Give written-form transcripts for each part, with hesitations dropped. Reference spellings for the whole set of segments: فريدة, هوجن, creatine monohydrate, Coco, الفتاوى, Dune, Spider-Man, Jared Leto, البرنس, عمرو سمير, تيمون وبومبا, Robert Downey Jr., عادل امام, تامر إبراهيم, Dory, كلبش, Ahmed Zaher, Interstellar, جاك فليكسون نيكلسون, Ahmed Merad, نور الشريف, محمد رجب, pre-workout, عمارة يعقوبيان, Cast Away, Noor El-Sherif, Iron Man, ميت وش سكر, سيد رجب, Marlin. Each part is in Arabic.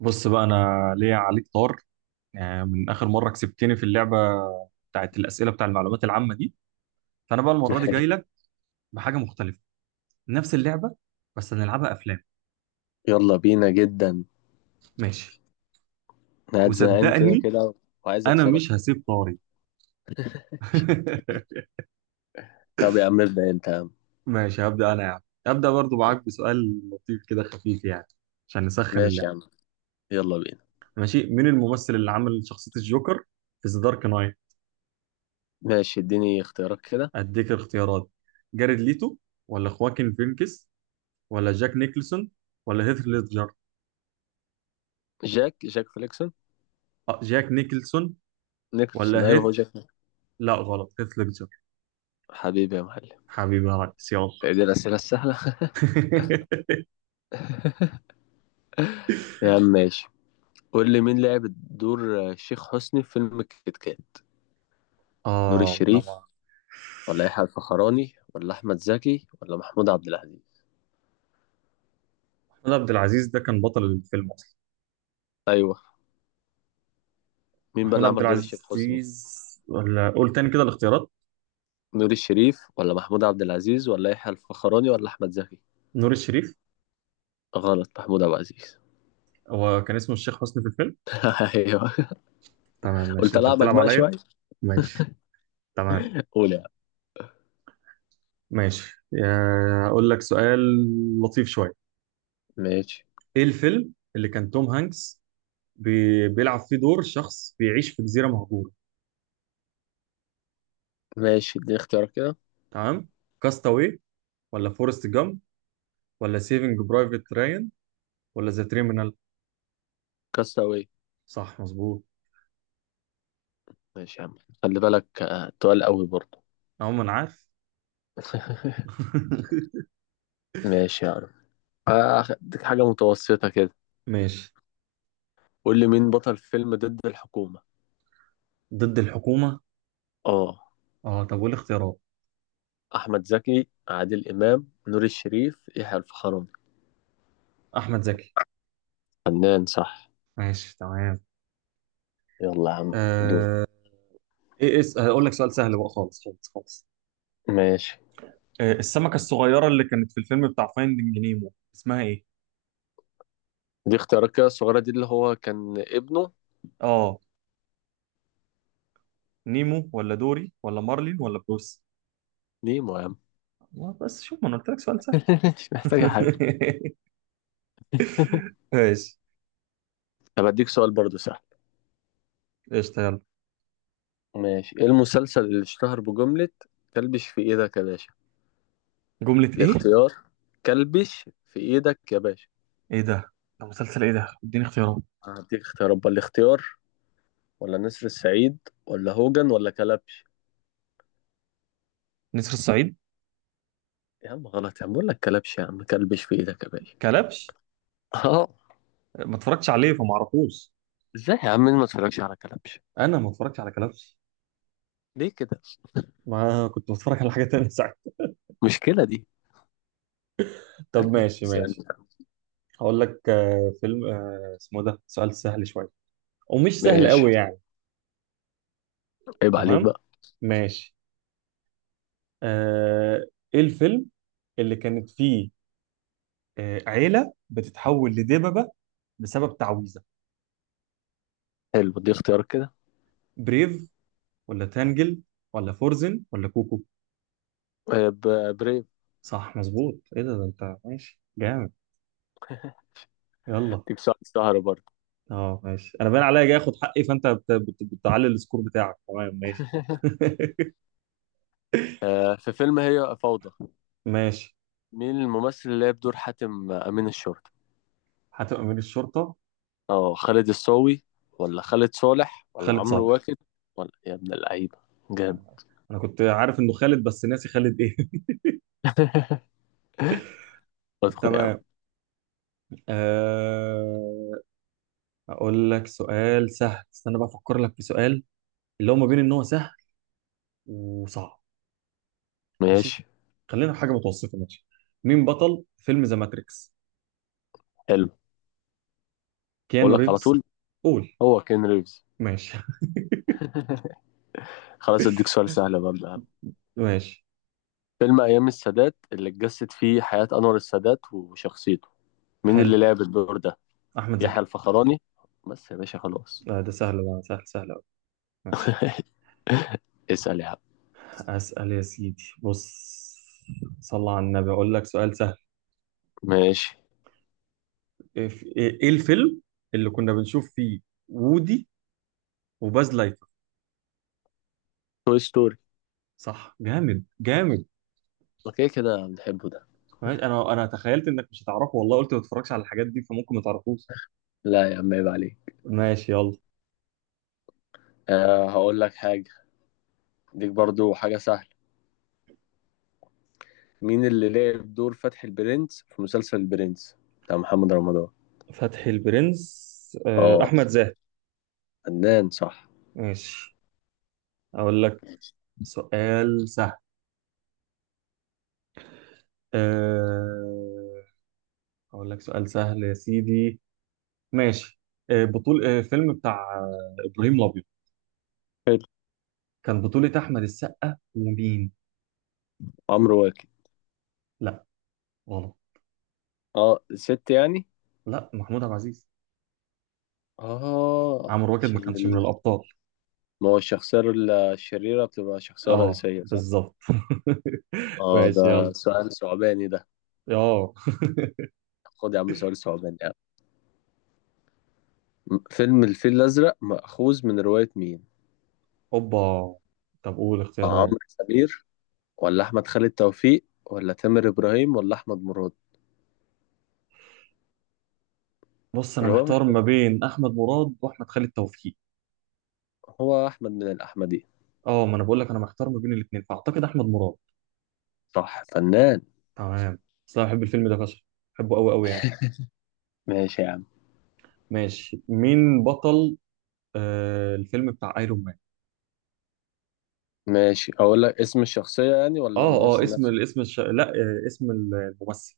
بص بقى، انا ليا عليك طار يعني من اخر مره كسبتني في اللعبه بتاعت الاسئله بتاع المعلومات العامه دي. فانا بقى المره دي جاي لك بحاجه مختلفه، نفس اللعبه بس هنلعبها افلام. يلا بينا جدا. انا ماشي، قاعد زهقان كده وصدقني كده وعايز انا اكسبك مش تاني. هسيب طاري. طب يا عم ابدا انت يا عم. ماشي، هبدا انا، هبدا برضو معاك بسؤال لطيف كده، خفيف يعني، عشان نسخن ماشي يا عم. اللعبه. يلا بينا. ماشي، مين الممثل اللي عمل شخصيه الجوكر في ذا دارك نايت؟ ماشي، اديني اختيارات كده. اديك الاختيارات، جاريد ليتو ولا خواكين فينكس ولا جاك نيكلسون ولا هيث ليدجر؟ جاك فليكسون. جاك نيكلسون نيكلسون، ولا ايوه هو هيث؟ جاك. لا، غلط، هيث ليدجر. حبيبي يا معلم. حبيبي يا ريس، يلا. إيه دي الاسئله السهله؟ يا عم ماشي. قول لي مين لعب دور الشيخ حسني في فيلم كيت كات؟ نور اه انا الشريف ما. ولا يحيى الفخراني ولا احمد زكي ولا محمود عبد العزيز؟ محمود عبد العزيز ده كان بطل الفيلم اصلا. ايوه. مين بقى محمود اللي عبد عمل دور الشيخ حسني؟ العزيز، ولا قول تاني كده الاختيارات. نور الشريف ولا محمود عبد العزيز ولا يحيى الفخراني ولا احمد زكي؟ نور الشريف. غلط، محمود عبد العزيز. هو كان اسمه الشيخ حسني في الفيلم. ايوه. تمام قلت ماشي، انت العبك بتلعب بقى عليا. شويه. ماشي، تمام. قول يا عم. ماشي يا- اقول لك سؤال لطيف شويه. ماشي ايه الفيلم اللي كان توم هانكس بي... بيلعب فيه دور شخص بيعيش في جزيره مهجوره؟ ماشي، اديني اختيارك كده. تمام، كاستاوي ولا فورست جامب ولا سيفنج برايفت رايان ولا ذا تريمينال؟ كاستاوي. صح، مظبوط. ماشي يا عم، خلي بالك تقال قوي برضه. عموما عارف. ماشي يا عم. هديك حاجه متوسطه كده. ماشي. قول لي مين بطل فيلم ضد الحكومه؟ ضد الحكومة؟ اه، اه، طب والاختيارات؟ احمد زكي، عادل امام، نور الشريف، يحيى الفخراني. احمد زكي. فنان صح. ماشي تمام. يلا يا عم دور. آه... ايه اس هقول لك سؤال سهل بقى خالص خالص خالص. ماشي، آه، السمكة الصغيرة اللي كانت في الفيلم بتاع فايندينج نيمو اسمها ايه؟ دي اختيارك كده الصغيره دي اللي هو كان ابنه. اه، نيمو ولا دوري ولا مارلين ولا بروس؟ نيمو يا عم. والله بس شوف، ما انا قلت لك سؤال سهل. مش محتاجه حاجه. ماشي، طب اديك سؤال برضه سهل. قشطة، يلا. ماشي، ايه المسلسل اللي اشتهر بجملة كلبش في ايدك يا باشا؟ جملة ايه؟ الاختيار: كلبش في ايدك يا باشا. ايه ده؟ ده مسلسل ايه ده؟ اديني اختيارات. هديك اختيارات بقى: الاختيار ولا نسر السعيد ولا هوجن ولا كلبش؟ نسر الصعيد. يا عم غلط، يا عم بقول لك كلبش، يا عم كلبش في ايدك يا باشا. كلبش؟ اه. ما اتفرجتش عليه فما اعرفوش. ازاي يا عم؟ مين ما اتفرجش على كلبش؟ انا ما اتفرجتش على كلبش. ليه كده؟ ما كنت بتفرج على حاجه تانية ساعتها. مشكلة دي. طب ماشي اسألني ماشي. بقى. هقول لك فيلم، اسمه، ده سؤال سهل شويه ومش سهل ماشي. قوي يعني. عيب عليك تمام، بقى. ماشي. آه، ايه الفيلم اللي كانت فيه عيله بتتحول لدببه بسبب تعويذه؟ حلو، دي اختيار كده. بريف ولا تانجل ولا فورزن ولا كوكو؟ بريف. صح، مظبوط. ايه ده؟ ده انت ماشي جامد. يلا. هديك ساعة سهرة برضه. اه ماشي، انا باين عليا جاي اخد حقي، فانت بتعلي السكور بتاعك. تمام، ماشي. في فيلم هي فوضى، ماشي. مين الممثل اللي لعب دور حاتم أمين الشرطة؟ هتبقى امير الشرطه. اه، خالد الصاوي ولا خالد صالح ولا خالد عمرو صالح. واكد؟ ولا يا ابن اللعيبة، جامد. انا كنت عارف انه خالد بس ناسي خالد ايه. ادخل يا عم. تمام. أه... اقول لك سؤال سهل، استنى بقى افكر لك في سؤال اللي هو ما بين ان هو سهل وصعب. ماشي، ماشي. خلينا في حاجه متوسطه. ماشي، مين بطل فيلم ذا ماتريكس؟ حلو. اقول كيانو لك على ريفز. طول، قول. هو كين ريفز. ماشي. خلاص اديك سؤال سهل بقى من الأهم. ماشي. فيلم ايام السادات اللي اتجسد فيه حياة انور السادات وشخصيته، مين حلو. اللي لعب الدور ده؟ احمد يحيى زكي. الفخراني، بس يا باشا خلاص. لا ده سهل، ده سهل سهل قوي. ماشي. اسأل يا عم. أسأل يا سيدي. بص، صلى على النبي، أقول لك سؤال سهل. ماشي. إيه، إيه الفيلم اللي كنا بنشوف فيه وودي وباز لايتر؟ توي ستوري. صح، جامد جامد. اوكي، كده بنحبه ده. ماشي، أنا تخيلت إنك مش هتعرفه والله، قلت ما تتفرجش على الحاجات دي فممكن ما تعرفوش. لا يا عم عيب عليك. ماشي، يلا. هقول لك حاجة. ديك برضو حاجة سهلة. مين اللي لعب دور فتحي البرنس في مسلسل البرنس بتاع محمد رمضان؟ فتحي البرنس، اه، أحمد زاهر. فنان صح. ماشي، أقول لك سؤال سهل، آه، أقول لك سؤال سهل يا سيدي. ماشي، بطول فيلم بتاع إبراهيم الأبيض حلو. كان بطولة أحمد السقا ومين؟ عمرو واكد. لا، غلط. اه، ست يعني. لا، محمود عبد العزيز. اه، عمرو واكد ما كانش من الأبطال. ما هو الشخصية الشريرة بتبقى شخصية اه، رئيسية، صح؟ بالظبط. اه، ماشي، ده يلا. سؤال ثعباني ده. اه. خد يا عم سؤال ثعباني يعني. فيلم الفيل الأزرق مأخوذ من رواية مين؟ اوبا، طب قول اختيارات. عمرو سمير ولا أحمد خالد توفيق ولا تامر إبراهيم ولا أحمد مراد؟ بص، انا الرواية مش، محتار ما بين احمد مراد واحمد خالد توفيق. هو أحمد من الأحمدي؟ اه، ما انا بقول لك انا محتار ما بين الاثنين، فاعتقد احمد مراد. صح، فنان. تمام. بس انا بحب الفيلم ده فشخ، بحبه قوي قوي يعني. ماشي يا عم. ماشي، مين بطل آه الفيلم بتاع ايرون مان؟ ماشي، اقول لك اسم الشخصية يعني ولا اه اه، الممثل اسم نفسه؟ لا، آه، اسم الممثل.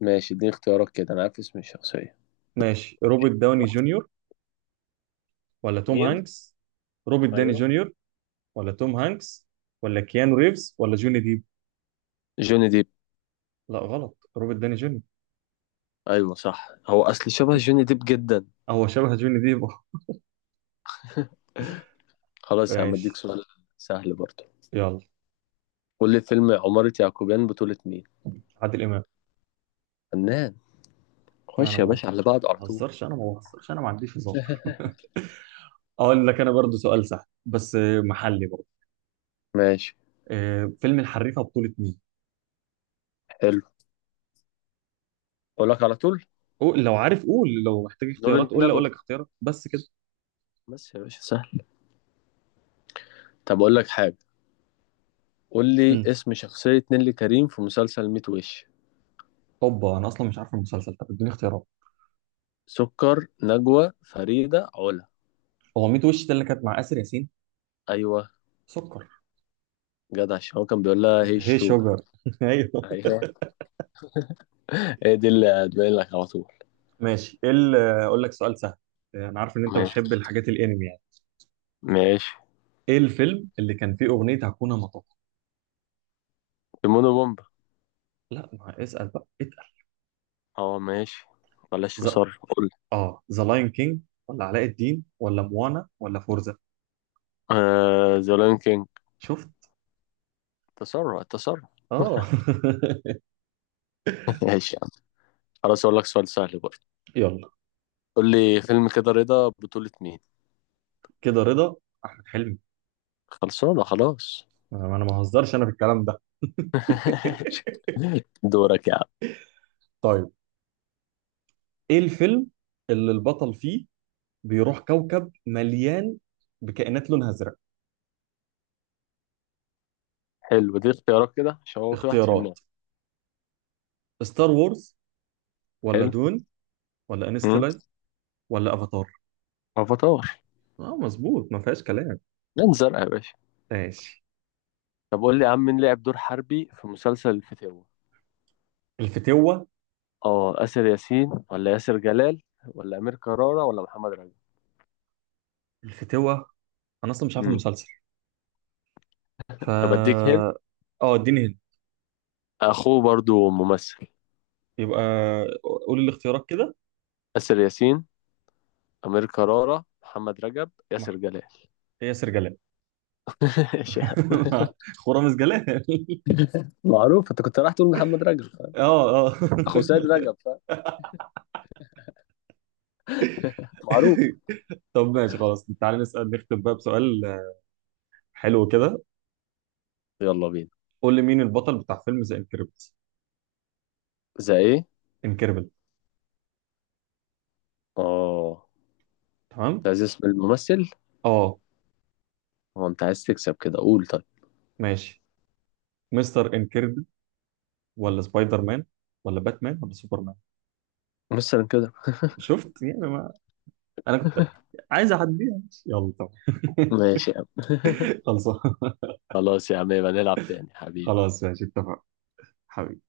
ماشي اديني اختيارات كده، انا عارف اسم الشخصية. ماشي، روبرت داوني جونيور ولا توم مين؟ هانكس؟ روبرت داني ايوه. جونيور ولا توم هانكس ولا كيانو ريفز ولا جوني ديب؟ جوني ديب. لا، غلط، روبرت داني جونيور. ايوه صح، هو اصل شبه جوني ديب جدا. هو شبه جوني ديب. أه. خلاص يا عم اديك ماشي، سؤال سهل برضه. يلا. قول لي فيلم عمارة يعقوبيان بطولة مين؟ عادل امام. فنان. خش انا يا ما باشا على بعض على طول. بهزرش، انا ما عنديش هزار. اقول لك انا برضو سؤال سهل بس محلي برضو. ماشي. آه، فيلم الحريفه بطوله مين؟ حلو، اقول لك على طول. قول لو عارف، قول لو محتاج نور اختيارات، قول لي اقول النبوي، لك اختيارات بس كده. بس يا باشا سهل. طب اقول لك حاجة، قول لي امم، اسم شخصية نيللي كريم في مسلسل ميت وش؟ هوبا، انا اصلا مش عارف المسلسل، طب اديني اختيارات. سكر، نجوى، فريدة، علا. هو 100 وش ده اللي كانت مع اسر ياسين؟ ايوه. سكر. جدع، عشان هو كان بيقول لها هي هي الشوجر. شجر. ايوه. ايوه. هي دي اللي هتبين لك على طول. ماشي، ايه ال- اقول لك سؤال سهل. انا عارف ان انت بتحب ماشي الحاجات الانمي يعني. ماشي. ايه الفيلم اللي كان فيه اغنيه هاكونا ماتاتا؟ تيمون وبومبا. لا، ما اسال بقى، اتقل. اه ماشي، بلاش ز... تسرع. قول. اه، ذا لاين كينج ولا علاء الدين ولا موانا ولا فورزا؟ آه ذا لايون كينج. شفت. تسرع تسرع. اه. ماشي يا عم. خلاص اقول لك سؤال سهل برضه. يلا. قول لي فيلم كده رضا بطولة مين؟ كده رضا. احمد حلمي. خلصانة خلاص. انا ما بهزرش انا في الكلام ده. دورك يا عم. طيب، ايه الفيلم اللي البطل فيه بيروح كوكب مليان بكائنات لونها ازرق؟ حلو، دي اختيارات كده عشان هو في واحد في النار. اختيارات، ستار وورز ولا حلو. دون ولا امم. انستلايف ولا افاتار؟ افاتار. اه، مظبوط، ما فيهاش كلام. لان زرقاء يا باشا. ماشي. طب قول لي يا عم مين لعب دور حربي في مسلسل الفتاوى؟ الفتوة. اه، آسر ياسين ولا ياسر جلال ولا أمير كرارة ولا محمد رجب؟ الفتوة؟ انا اصلا مش عارف امم. المسلسل، طب اديك هنا، فا. اه، اديني هنا. اخوه برضو ممثل. يبقى قولي الاختيارات كده. آسر ياسين، أمير كرارة، محمد رجب، ما-، ياسر جلال. هي سرجلال. ايش يا عم؟ خرام سجلال. معروف. انت كنت رايح تقول محمد رجب، فاهم؟ اه اه. اخو سيد رجب، فاهم؟ معروف. طب ماشي، خلاص تعالى نسأل، نختم بقى بسؤال حلو كده. يلا بينا. قول لي مين البطل بتاع فيلم ذا انكريبت؟ زي ايه؟ انكريبل. اه. انت تمام. عايز اسم الممثل؟ اه. هو انت عايز تكسب كده؟ قول طيب. ماشي، مستر انكريبل ولا سبايدر مان ولا باتمان ولا سوبرمان؟ مثلا كده. شفت يعني، انا كنت عايز اعديها، يلا طب. ماشي يا عم. خلصان. خلاص يا عم، يبقى نلعب تاني حبيبي. خلاص ماشي، اتفقنا حبيبي.